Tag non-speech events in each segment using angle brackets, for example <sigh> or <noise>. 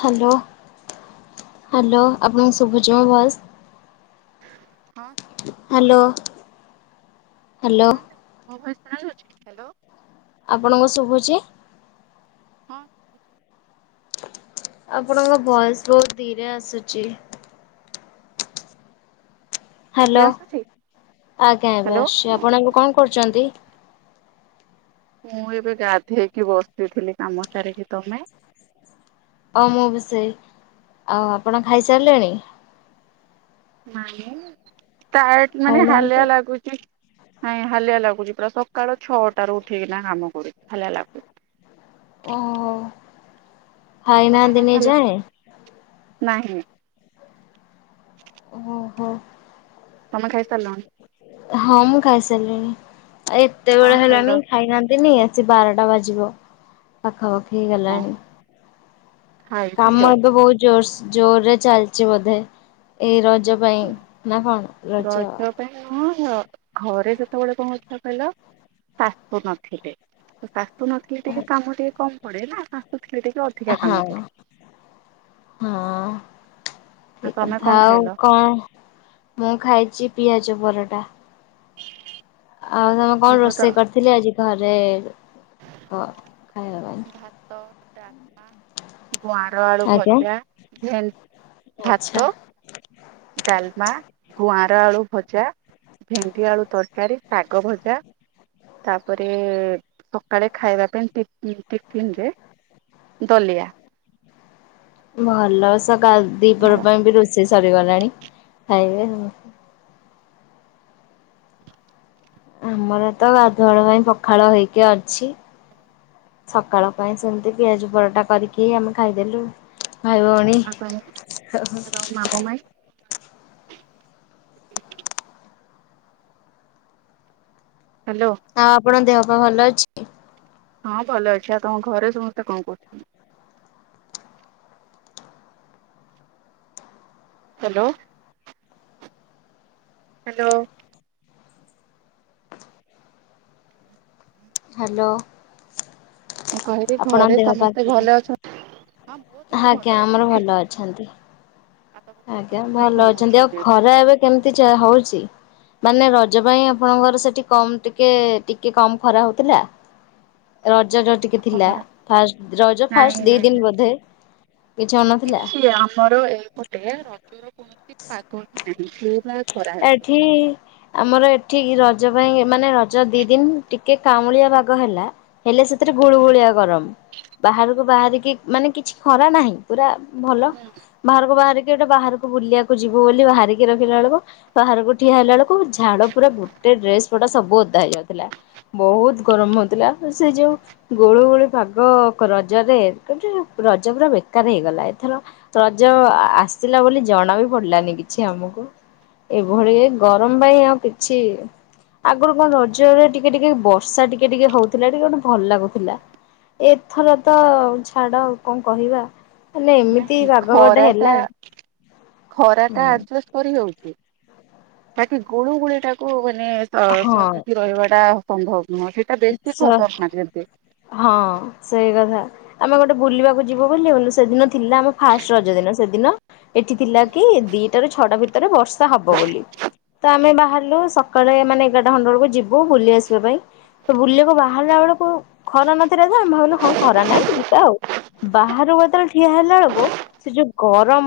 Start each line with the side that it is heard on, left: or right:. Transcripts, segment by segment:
left: Hello
right: hello
left: hello ଆପଣଙ୍କ ସୁବୁଛି ମୋ ଭଏସ୍।
right: ହଁ ସ
left: ହ୍ୟାଲୋ ହ୍ୟାଲୋ
right: ସୁଣା ଯାଉଛି ମୋ ଭଏସ୍ ଶୁଣାଯାଉଛି?
left: ଆପଣଙ୍କ ଶୁଭୁଛି?
right: ହଁ
left: ଆପଣଙ୍କ ଭଏସ ବହୁତ ଧୀରେ ଆସୁଚି।
right: ଏବେ
left: ହ୍ୟାଲୋ
right: ଆସୁଛି
left: ଆଜ୍ଞା ଆଜ୍ଞା
right: ହ୍ୟାଲୋ
left: ଆସୁଛି ଆପଣ ଏବେ କଣ କରୁଛନ୍ତି?
right: ମୁଁ ଏବେ ଗାଧେଇକି ବସିଥିଲି କାମ ସାରିକି ତମେ?
left: ହ ମୁଁ ବି ସେଇ ଆଉ ଆପଣ ଖାଇସାରିଲେଣି?
right: ନାଇ ଟାଏଡ ମାନେ
left: ଖାଇନାହାନ୍ତି
right: ହାଲିଆ ଲାଗୁଚି। ନାଇଁ ହାଲିଆ ଲାଗୁଛି ପୁରା ସକାଳ ଛଅଟାରୁୁ ଉଠିକିନା କାମ କରୁଛି। ହାଲିଆ ଲାଗୁଛି
left: ଓ ହୋ।
right: ତମେ
left: ଖାଇନାହା ଦିନେ
right: ଖାଇସାରିଲଣି
left: ଯାଏ।
right: ନାହିଁ।
left: ଓ ହୋ।
right: ତମେ ଖାଇସାରିଲଣି?
left: ହଁ। ମୁଁ ଖାଇସାରିଲିଣି। ଆଉ ଏତେ
right: କଣ
left: ବେଳ
right: ଖାଇଲ
left: ହେଲାଣି ଖାଇନାହାନ୍ତିନି। ସେ ବାରଟା ବାଜିବ ପାଖାପାଖି
right: ହଁ
left: ହେଇଗଲାଣି।
right: ଖାଇବି
left: କାମ
right: ଆଉ
left: ଏବେ ବହୁତ ଜୋରସ ଜୋରରେ ଚାଲିଛି ବୋଧେ ଏଇ ରଜ ପାଇଁ ନା କଣ?
right: ରଜ ପାଇଁ ନୁହଁ। ଘରେ ଯେତେବେଳେ କଣ ହଉଥିଲା କହିଲ ଶାଶୁ ନଥିଲେ ତ ଶାଶୁ ନଥିଲେ ଟିକେ କାମ ଟିକେ କମ ପଡେ ନା। ଥିଲେ ଟିକେ ଅଧିକା କାମ
left: ହଁ
right: ପଡେ।
left: ହଁ।
right: ଆଉ
left: ଏଇ
right: ତମେ
left: କଥା
right: କଣ
left: ଆଉ
right: ଖାଇଲ?
left: କଣ ମୁଁ ଖାଇଛି ପିଆଜ ପରଟା। ଆଉ ତମେ କଣ
right: ମୁଁ ତ
left: ରୋଷେଇ କରିଥିଲି ଆଜି ଘରେ କ? ଖାଇବା ପାଇଁ?
right: ଭାତ ଡାଲମା ଗୁଆଁର ଆଳୁ
left: ଆଜ୍ଞା।
right: ଭଜା ଭେନ
left: ଆଚ୍ଛା।
right: ଭାତ। ଡାଲମା, ଗୁଆଁର ଆଳୁ ଭଜା। ଭେଣ୍ଡି ଆଳୁ ତରକାରୀ, ଶାଗ ଭଜା। ତାପରେ ସକାଳେ ଖାଇବା ପାଇଁ ଟିପି ଟିଫିନ ରେ ଦଲିଆ।
left: ଭଲ ସେ ଗାଇ ଦୀପହର
right: ଆଉ
left: ପାଇଁ ବି ରୋଷେଇ ସରିଗଲାଣି ଖାଇବେ ଆଉ। ଆମର ତ ଗାଧୁଆଳ ପାଇଁ ପଖାଳ ହେଇକି ଅଛି। ସକାଳ ପାଇଁ ସେମିତି ପିଆଜ ପରଟା କରିକି ଆମେ ଖାଇଦେଲୁ। ଭାଇ ଭଉଣୀ।
right: ତମ
left: ହୋଓ।
right: ତମ ମାମୁଁ ମାଇଁ ହାଲୋ।
left: ଆପଣ ଦେହ ପା ଭଲ ଅଛି।
right: ହଁ ଭଲ ଅଛି। ଆଉ ତମ ଘରେ ସମସ୍ତେ କଣ କରୁଚନ୍ତି। ହାଲୋ। ହାଲୋ।
left: ହାଲୋ।
right: ମୁଁ କହିଲି
left: ଆପଣଙ୍କ
right: ଘରେ
left: ଦେହ ପା
right: ସମସ୍ତେ
left: ଭଲ।
right: ଅଛନ୍ତି? ହଁ ମୋ ଦେହ ଭଲ
left: ଆଜ୍ଞା ଆମର
right: ଅଛି
left: ଭଲ ଅଛନ୍ତି।
right: ଆଉ ତମ
left: ଆଜ୍ଞା
right: ମାମୁଁ ମାଇଁ
left: ଭଲ
right: କଣ
left: ଅଛନ୍ତି। ଆଉ
right: କରୁଛନ୍ତି
left: ଖରା ଏବେ କେମିତି ଚା ହଉଚି। ମାନେ ରଜ ପାଇଁ ଆପଣଙ୍କର ସେଠି କମ ଟିକେ ଟିକେ କମ ଖରା ହଉଥିଲା। ରଜ ତ ଟିକେ ଥିଲା।
right: ଖରା
left: ଫାଷ୍ଟ ରଜ
right: ନାଇଁ
left: ଫାଷ୍ଟ ଦି
right: ନାଇଁ
left: ଦିନ ବୋଧେ? କିଛି ହଉନଥିଲା?
right: କିଛି ଆମର ଏପେଟ ରଜର କୌଣସି ପାଗ ହି ନାହିଁ। <unintelligible>
left: ଏଠି ଆମର ଏଠି ର ରଜ ପାଇଁ ମାନେ ରଜ ଦି ଦିନ ଟିକେ କାଉଁଳିଆ ପାଗ ହେଲା। ହେଲେ ସେଥିରେ ଗୁଳୁ
right: ହୁଁ
left: ଗୁଳିଆ ଗରମ। ବାହାରକୁ ବାହାରିକି ମାନେ କିଛି ଖରା ନାହିଁ। ପୁରା ଭଲ
right: ହୁଁ
left: ବାହାରକୁ ବାହାରିକି ଗୋଟେ ବାହାରକୁ ବୁଲିବାକୁ ଯିବୁ ବୋଲି। ବାହାରିକି ରଖିଲା ବେଳକୁ ବାହାରକୁ ଠିଆ ହେଲା ବେଳକୁ ଝାଳ ପୁରା ଗୋଟେ ଡ୍ରେସ ପଡା ସବୁ ଅଦା ହେଇଯାଉଥିଲା ବହୁତ ଗରମ। ମ ହଉଥିଲା ସେ ଯୋଉ ଗୁଳୁ ଗୁଳୁ ପାଗ ରଜରେ ଗୋ ରଜ ପୁରା ବେକାର ହେଇଗଲା ଏଥର ରଜ ଆସିଲା ବୋଲି ଜଣା ବି ପଡିଲାନି କିଛି ଆମକୁ। ଏଇଭଳି ଏ ଗରମ ପାଇଁ ଆଉ କିଛି ଆଗରୁ କଣ ରଜରେ ଟିକେ ଟିକେ ବର୍ଷା ଟିକେ ଟିକେ ହଉଥିଲା। ଟିକେ ମାନେ ଭଲ ଲାଗୁଥିଲା। ଏଥର ତ ଛାଡ ଆଉ କଣ କହିବା। ହେଲେ ଏମିତି ପାଗ ଗୋଟେ
right: ଖରା
left: ହେଲା
right: ଟା ଖରା ଟା
left: ହୁଁ
right: ଆଡଜଷ୍ଟ କରି ହଉ ବାକି ଗୁଳୁ ଗୁଳିଟାକୁ ମାନେ ତ ସହିକି ରହିବାଟା ଅସମ୍ଭବ।
left: ଆଛା ହଁ ସେଇ କଥା। ଆମେ ଗୋଟେ ବୁଲିବାକୁ ଯିବୁ ବୋଲି ବୁଲି ସେଦିନ ଥିଲା ଆମ ଫାଷ୍ଟ ରଜ ଦିନ ସେଦିନ। ଏଠି ଥିଲା କି ଦିଟା ରୁ ଛଅଟା ଭିତରେ ବର୍ଷା ହବ ବୋଲି। ତ ଆମେ ବାହାରିଲୁ ସକାଳେ ମାନେ ଏଗାରଟା ଖଣ୍ଡେ ବେଳକୁ ଯିବୁ ବୁଲି ଆସିବା ପାଇଁ। ତ ବୁଲକୁ ବାହାରିଲା ବେଳକୁ ଖରା ନଥିଲା ତ। ଆମେ ଭାବିଲୁ ହଁ ଖରା ନାଇଁ ଯିବା ଆଉ। ବାହାରୁକୁ ଯେତେବେଳେ ଠିଆ ହେଲା ବେଳକୁ। ସେ ଯୋଉ ଗରମ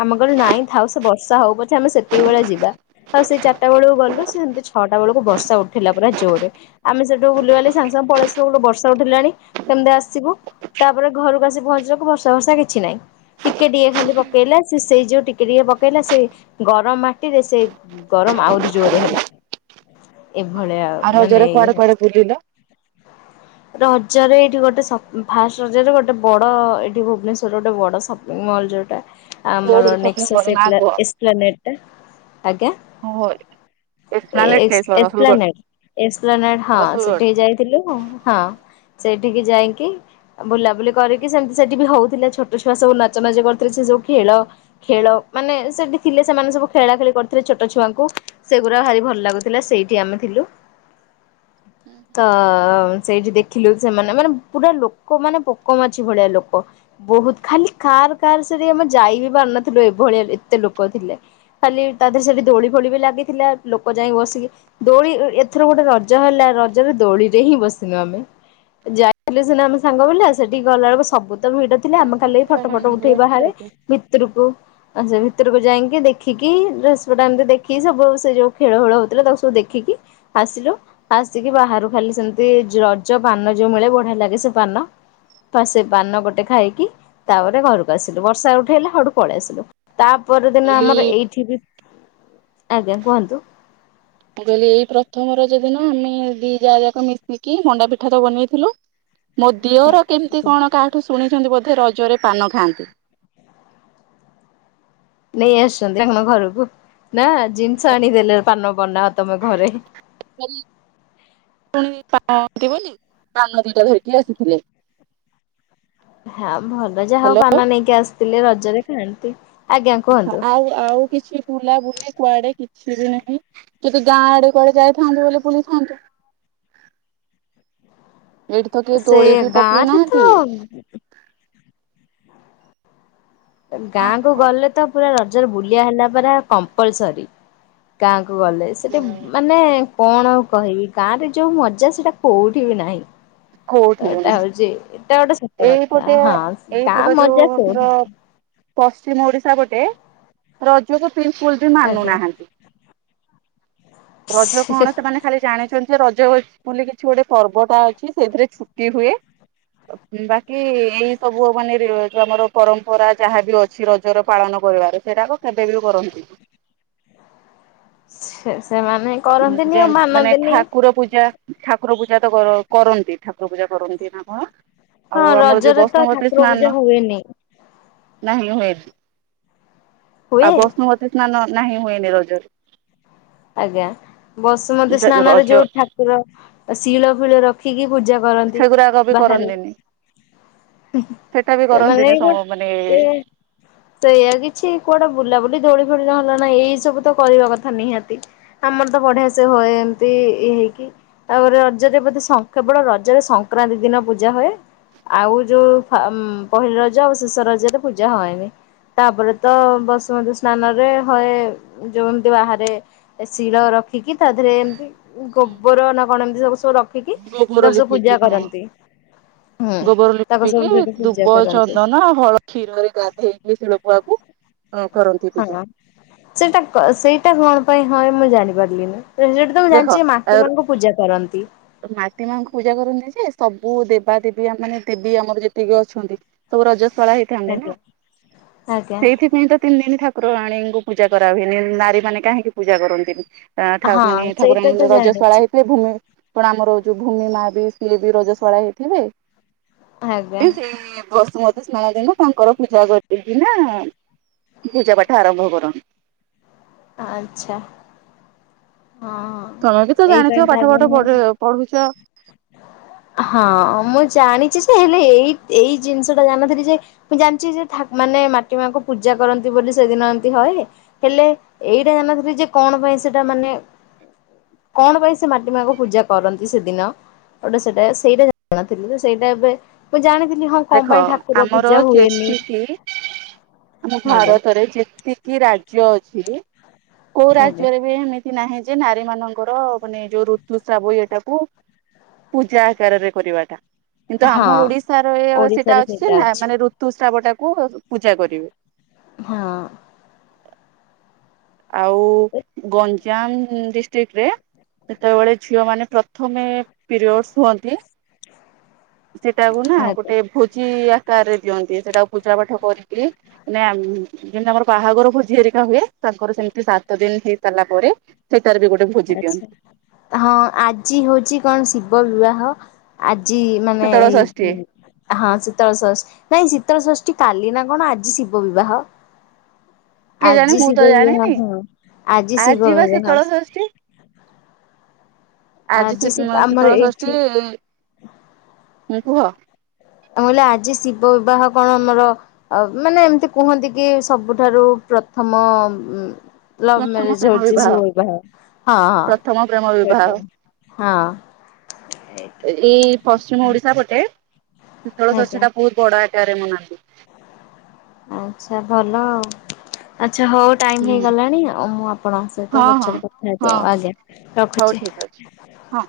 left: ଆମେ କହିଲୁ ନାଇଁ ଥାଉ ସେ ବସ ବର୍ଷା ହଉ ପଛେ ଆମେ ସେତିକିବେଳେ ଯିବା। ଆଉ ସେଇ ଚାରିଟା ବେଳକୁ ଗଲୁ। ସେ ସେମିତି ଛଅଟା ବେଳକୁ ବର୍ଷା ଉଠେଇଲା ପୁରା ଜୋରରେ। ଆମେ ସେଠୁ ବୁଲିବାଲି ସାଙ୍ଗେ ସାଙ୍ଗେ ପଳେଇ ଆସିଲୁ ବର୍ଷା ଉଠିଲାଣି କେମିତି ଆସିବୁ। ତାପରେ ଘରକୁ ଆସି ପହଞ୍ଚିବାକୁ ବର୍ଷା ଫର୍ଷା କିଛି ନାହିଁ। ଟିକେ ଟିକେ ଖାଲି ପକେଇଲା ସେଇ ଯୋଉ ଟିକେ ଟିକେ ପକେଇଲା। ସେ ଗରମ ମାଟିରେ ସେ ଗର ଆହୁରି ଜୋରେ ହେଲା ଏଭଳିଆ ମାନେ ଇଏ।
right: କୁଆଡ଼େ ବୁଲିଲ।
left: ରଜରେ ଏଇଠି ଗୋଟେ ସପ ଫାଷ୍ଟ ରଜରେ। ଗୋଟେ ବଡ ଏଠି ଭୁବନେଶ୍ଵରରେ ଗୋଟେ ବଡ ସପିଂ ମଲ ଯଉଟା
right: କୋଉ
left: ଆମର
right: ସପିଂ କଲ
left: ନେକ୍ସେସ
right: ନା
left: ହେଇଥିଲା
right: କୁହ?
left: ଏସ୍ପ୍ଲାନେଟ ଟା। ଆଜ୍ଞା
right: ଓହୋ ଏକ୍ସପ୍ଲାନେଟ
left: ଏ-ଏସ
right: ଯାଇଥିଲ ରସୁଲଗଡ
left: ଏସ୍ପ୍ଲାନେଟ ଏସ୍ପ୍ଲାନେଟ। ହଁ
right: ରସୁଲଗଡ
left: ସେଠିକି ଯାଇଥିଲୁ ହଁ ସେ ସେଠିକି ଯାଇକି ବୁଲାବୁଲି କରିକି ସେମିତି ସେଠି ବି ହଉଥିଲା ଛୋଟ ଛୁଆ ସବୁ ନଚାନଚି କରିଥିଲେ ସେ ସବୁ କି ଖେଳ ଖେଳ ମାନେ ସେଠି ଥିଲେ, ସେମାନେ ସବୁ ଖେଳା ଖେଳି କରିଥିଲେ ଛୋଟ ଛୁଆଙ୍କୁ ସେଗୁରା ଭାରି ଭ ଭଲ ଲାଗୁଥିଲା ସେଇଠି ଆମେ ଥିଲୁ ତ ସେଇଠି ଦେଖିଲୁ ସେମାନେ ମାନେ ପୁରା ଲୋକ ମାନେ ପୋକ ମାଛି ଭଳିଆ ଲୋକ ବହୁତ ଖାଲି କାର କାର ସେଠି ଆମେ ଯାଇ ବି ପାରନଥିଲୁ ଏଭଳିଆ ଏତେ ଲୋକ ଥିଲେ ଖାଲି ତାଧିରେ ସେଠି ଦୋଳି ଫୋଳି ବି ଲାଗିଥିଲା ଲୋକ ଯାଇକି ବସିକି ଦୋଳି ଏ-ଏଥର ଗୋଟେ ର ରଜ ହେଲା ରଜରେ ଦୋଳିରେ ହିଁ ବସିନୁ ଆମେ ଯାଇଥିଲି ସିନା ଆମେ ସାଙ୍ଗ ପିଲା ସେଠିକି ଗଲାବେଳକୁ ସବୁ ଭିଡ ଥିଲା ଆମେ
right: ତମ
left: କାଲି
right: ଝିଅ
left: ଫଟୋ ଫଟ
right: ମାନଙ୍କର
left: ଉଠେଇ
right: ହିଁ
left: ବାହାରେ
right: ରଜ
left: ଭିତୁରୁକୁ ଆଚ୍ଛା ଭିତରକୁ ଯାଇଁକି ଦେଖିକି ଡ୍ରେସ ପଟା ଏମତି ଦେଖି ସବୁ ସେ ଯୋଉ ଖେଳ ଫେଳ ହଉଥିଲା ତାକୁ ସବୁ ଦେଖି ଆସିଲୁ। ଆସିକି ବାହାରୁ ଖାଲି ସେମତି ଯ ରଜ ପାନ ଯୋଉ ମିଳେ ବଢିଆ ଲାଗେ ସେ ପାନ ପା ସେ ପାନ ଗୋଟେ ଖାଇକି ତାପରେ ଘରକୁ ଆସିଲୁ ବର୍ଷା ଉଠେଇଲା ହଉଠୁ ପଳେଇ ଆସିଲୁ ତାପର ଦିନ
right: ଏଇ
left: ଆମର
right: ମୁଁ
left: ଏଇଠି ବି ଆଜ୍ଞା କୁହନ୍ତୁ?
right: ମୁଁ କହିଲି ଏଇ ପ୍ରଥମ ରଜ ଦିନ ଆମେ ଦି ଯା ଯାକ ମିଶିକି ମଣ୍ଡା ପିଠା ତ ବନେଇଥିଲୁ। ମୋ ଦିଅର କେମିତି କଣ କାହାଠୁ ଶୁଣିଛନ୍ତି ବ ରଜରେ ପାନ ଖାଆନ୍ତି।
left: ନେଇ ଆସୁଛନ୍ତି ତାଙ୍କ ଘରକୁ ନା ଜିନିଷ ଆଣିଦେଲେ ପାନ ପନା ତମେ ଘରେ
right: <unintelligible> ପୁଣି ତା ହଁ ଥିବନି ପାନ ଦିଟା ଧରିକି ଆସିଥିଲେ।
left: ହଁ ଭଲ ଯାହା ହଉ
right: ହ୍ୟାଲୋ
left: ପାନ ନେଇକି ଆସିଥିଲେ ରଜରେ ଖାଆନ୍ତି। ଆଜ୍ଞା କୁହନ୍ତୁ
right: ଆଉ ଆଉ କିଛି ବୁଲାବୁଲି? କୁଆଡେ କିଛି ବି ନାହିଁ, ଯଦି ଗାଁ ଆଡେ କୁଆଡେ ଯାଇଥାନ୍ତୁ ବୋଲି ବୁଲିଥାନ୍ତୁ। ଏଇଠି ତ କେହି
left: ସେ
right: ଦୋଳି ବି ପକେଇ
left: ଗାଁରେ ତ
right: ନାହାନ୍ତି। ହଁ
left: ଗାଁ କୁ
right: କୁହ।
left: ଗଲେ ତ ପୁରା ରଜରେ ବୁଲିଆ ହେଲା ପରା କମ୍ପଲସରି ଗାଁ କୁ ଗଲେ ସେଠି ମାନେ କଣ ଆଉ କହିବି ଗାଁ ରେ ଯୋଉ ମଜା ସେଇଟା କୋଉଠି ବି ନାହିଁ।
right: କୋଉଠି ବି
left: ଏଟା
right: ନାହିଁ
left: ହଉଛି ଏଟା ଗୋଟେ ସତ କଥା
right: ଏଇପଟେ
left: ହଁ
right: ଏଇପଟ
left: ଗାଁ
right: ଯୋଉ
left: ମଜା
right: ଆମର
left: କଉଠି ନାଇଁ।
right: ପଶ୍ଚିମ ଓଡିଶା ଗୋଟେ ରଜକୁ ବିଲକୁଲ ବି
left: ଆଜ୍ଞା।
right: ମାନୁନାହାନ୍ତି ରଜ କଣ ସେମାନେ ଖାଲି ଜାଣିଛନ୍ତି, ଯେ ରଜ ବୋଲି କିଛି ଗୋଟେ ପର୍ବ ଟା ଅଛି ସେଥିରେ ଛୁଟି ହୁଏ। ବାକି ଏଇ ସବୁ ମାନେ ଯ ଆମର ପରମ୍ପରା ଯାହାବି ଅଛି ରଜର ପାଳନ କରିବାରେ ସେଇଟାକୁ କେବେ ବି କରନ୍ତିନି।
left: ସେ ସେମାନେ
right: ଯେ
left: କରନ୍ତିନି ଆଉ
right: ମାନେ
left: ମାନନ୍ତିନି
right: ଠାକୁର ପୂଜା ଠାକୁର ପୂଜା ତ କ-କରନ୍ତି ଠାକୁର ପୂଜା କରନ୍ତି ନା କଣ?
left: ହଁ
right: ଆଉ ଆମର ଯୋଉ
left: ରଜରେ ତ
right: ବଷ୍ଣବତୀ
left: ଠାକୁର ପୂଜା
right: ସ୍ନାନ
left: ହୁଏନି
right: ନାହିଁ ହୁଏ ଆଉ
left: ହୁଏ
right: ବଷ୍ମବତୀ ସ୍ନାନ ନାହିଁ ହୁଏ ନିି ରୋଜ
left: ଆଜ୍ଞା ବସମତ ସ୍ନାନରେ
right: ରଜ
left: ଯୋଉ ଠାକୁର ଶିଳ ଫିଳ ରଖିକି ପୂଜା କରନ୍ତି
right: ସେଗୁରାକ ବି
left: ବାହାରେ
right: କରନ୍ତିନି। ସେଟା ବି
left: ସେ ମାନେ
right: କରନ୍ତିନି
left: କ
right: ମାନେ
left: ତ ଏୟଆ କିଛି କୁଆଟା ବୁଲାବୁଲି ଦୋଳି ଫୋଳି ନ ହେଲା ନା ଏଇ ସବୁ ତ କରିବା କଥା ନିହାତି ଆମର ତ ବଢିଆ ସେ ହୁଏ ଏମତି ଇଏ ହେଇକି ତାପରେ ରଜରେ ବୋଧେ କେବଳ ରଜରେ ସଂକ୍ରାନ୍ତି ଦିନ ପୂଜା ହୁଏ। ଆଉ ଯୋଉ ପହିଲି ରଜ ଆଉ ଶେଷ ରଜରେ ପୂଜା ହୁଏନି। ତାପରେ ତ ବସୁମତୀ ସ୍ନାନରେ ହଏ ଯେମତି ବାହାରେ ଶିଳ ରଖିକି ତା ଦେହରେ ଏମିତି ଗୋବର ନା କଣ ଏମିତି ସବୁ ରଖିକି
right: ଗୋବର
left: ଦଶ
right: ଲିପିକି
left: ପୂଜା
right: ହଁ
left: କରନ୍ତି। ହୁଁ
right: ଗୋବର
left: ତାକୁ ସବୁ
right: ଲିପିକି
left: ସେଠି ପୂଜା
right: ଦୁବ
left: କରନ୍ତି
right: ଚନ୍ଦନ ହଳ କ୍ଷୀରରେ ଗାଧେଇକି ଶିଳପୁଆକୁ କରନ୍ତି ପୂଜା
left: ଆଜ୍ଞା ସେଇଟା ସେଇଟା କଣ ପାଇଁ ହଏ ମୁଁ ଜାଣିପାରିଲିନି। ତ ସେଇଠି ତ ମୁଁ
right: ଦେଖ
left: ଜାଣିଛି ମାଟି ମା'ଙ୍କୁ ପୂଜା କରନ୍ତି।
right: ମାଟି ମାଙ୍କୁ ପୂଜା କରନ୍ତି ଯେ ସବୁ ଦେବା ଦେବୀ ମାନେ ଦେବୀ ଆମର ଯେତିକି ଅଛନ୍ତି ସବୁ ରଜ ଶଳା ହେଇଥାନ୍ତି ନା
left: ଆଜ୍ଞା ଆଜ୍ଞା
right: ସେଇଥିପାଇଁ ତ ତିନି ଦିନ ଠା ପ୍ରଆ ଣୀଙ୍କୁ ପୂଜା କରାହୁଏନି ନାରୀମାନେ କାହିଁକି ପୂଜା କରନ୍ତିନି। ମାନେ
left: ହଁ ସେଇଟା
right: ଠାକୁରାଣୀ
left: ତ
right: ରଜଶାଳା
left: ଜାଣିଛି
right: ହେଇଥିଲେ ଭୂମି କଣ ଆମର ଯୋଉ ଭୂମି ମା ବି ସିଏ ବି ରଜଶଳା ହେଇଥିବେ।
left: ଆଜ୍ଞା
right: ସେଇ ବସୁମତୀ ସ୍ନାନଙ୍କୁ ତାଙ୍କର ପୂଜା କରିଛନ୍ତି ନା। ପୂଜା ପାଠ ଆରମ୍ଭ କରନ୍ନ୍ତି।
left: ଆଚ୍ଛା। ହଁ ହଁ
right: ତମେ ବି ତ
left: ଏଇ
right: ଜାଣିଥିବ
left: ପାଇଁ
right: ପାଠ
left: ଚାଲୁନି।
right: ପାଠ ପଢୁଛ
left: ହଁ ମୁଁ ଜାଣିଚି। ହେଲେ ଏଇ ଏଇ ଜିନିଷ ଟା ଜାଣିନଥିଲି ଯେ ମୁଁ ଜାଣିଛି ଯେ ମାନେ ମାଟି ମାଙ୍କୁ ପୂଜା କରନ୍ତି ବୋଲି। ସେଦିନ ଏମତି ହଏ ହେଲେ ଏଇଟା ଜାଣନଥିଲି ଯେ କଣ ପାଇଁ ସେଟା ମାନେ କଣ ପାଇଁ ସେ ମାଟି ମାଙ୍କୁ ପୂଜା କରନ୍ତି ସେଦିନ। ଗୋଟେ ସେଇଟା ସେଇଟା ଜାଣିନଥିଲି ତ ସେଇଟା ଏବେ ମୁଁ ଜାଣିଥିଲି ହଁ କଣ
right: ଦେଖ
left: ପାଇଁ ଠାକୁର
right: ଆମର
left: ପୂଜା ହୁଏନି
right: କେତିକି ଆମ
left: ଆଜ୍ଞା
right: ଭାରତରେ ଯେତିକି ରାଜ୍ୟ ଅଛି କୋଉ
left: ଆଜ୍ଞା
right: ରାଜ୍ୟରେ ବି ଏମିତି ନାହିଁ ଯେ ନାରୀ ମାନଙ୍କର ମାନେ ଯୋଉ ଋତୁସ୍ରାବ ଏଇଟାକୁ ପୂଜା ଆକାରରେ କରିବାଟା କିନ୍ତୁ
left: ହଁ
right: ଆମ ଓଡିଶା ର ସେଇଟା ଅଛି ଯେ ନା ମାନେ ଋତୁସ୍ରାବ ଟାକୁ ପୂଜା କରିବେ।
left: ହଁ।
right: ଆଉ ଗଞ୍ଜାମ ଡିଷ୍ଟ୍ରିକ୍ଟ ରେ ସେତେବେଳେ ଝିଅ ମାନେ ପ୍ରଥମେ ପିରିଅଡସ ହୁଅନ୍ତି। ସେଟାକୁ ନା
left: ଆଜ୍ଞା
right: ଗୋଟେ ଭୋଜି ଆକାରରେ ଦିଅନ୍ତି। ସେଇଟାକୁ ପୂଜା ପାଠ କରିକି ନା ମେ ଯେମିତି ଆମର ବାହାଘର ଭୋଜି ହେରିକା ହୁଏ। ତାଙ୍କର ସେମିତି ସାତ ଦିନ ହେଇସାରିଲା ପରେ ସେଇଟାରେ ବି ଗୋଟେ ଭୋଜି
left: ଆଛା
right: ଦିଅନ୍ତି
left: ହଁ ଆଜି ହଉଛି କଣ ଶିବ ବିବାହ ଆ ଜି ମାନେ
right: ଶୀତଳ ଷଷ୍ଠୀ
left: ହଁ ଶୀତଳ ସଷ୍ ନାଇଁ ଶୀତଳ ସଷ୍ ଷ୍ଟି କାଲି ନା କଣ ଆଜି ଶିବ ବିବାହ।
right: କିଏ ଜାଣେ
left: ଆଜି
right: ମୁଁ ତ
left: ଶିବ
right: ଜାଣିନି
left: ବିବାହ ହଁ ଆଜି ଶିବ
right: ବା ଶୀତଳ
left: ବିବାହ।
right: ଷଷ୍ଠୀ ଆଜି ସିସ
left: ଶିବ ଆମର
right: ଶୀତଳ ଷଷ୍ଠୀ
left: ଏଇଠି
right: ହୁଁ କୁହ?
left: ମୁଁ କହିଲି ଆଜି ଶିବ ବିବାହ କଣ ଆମର ମାନେ ଏମିତି କୁହନ୍ତି କି ସବୁଠାରୁ ପ୍ରଥମ ଲଭ
right: ପ୍ରଥମ
left: ମେରଜ
right: ପ୍ରେମ
left: ହଉଚିଶିବ ବିବାହ ହଁ ହଁ
right: ପ୍ରଥମ ପ୍ରେମ ବିବାହ
left: ହେଟା। ହଁ।
right: ଏଇ ପଶ୍ଚିମ ଓଡିଶା ପଟେ ଥୋଡ ସ ସେଟା ଵହୁତ ବଡ଼ ଆକାରରେ ମନାନ୍ତି।
left: ଆ୍ଛା ଭଲ ଆଉ। ଆଚ୍ଛା ହଉ ଟାଇମ
right: ହୁଁ
left: ହେଇଗଲାଣି ଆଉ ମୁଁ ଆପଣଙ୍କ ସହିତ
right: ହଁ ହଁ
left: ପଛରେ କଥା ହେବି ଆଉ
right: ହଁ
left: ଆଜ୍ଞା
right: ହଉ
left: ରଖୁଛି।
right: ଠିକ ଅଛି
left: ହ <inaudible>
right: ହଁ।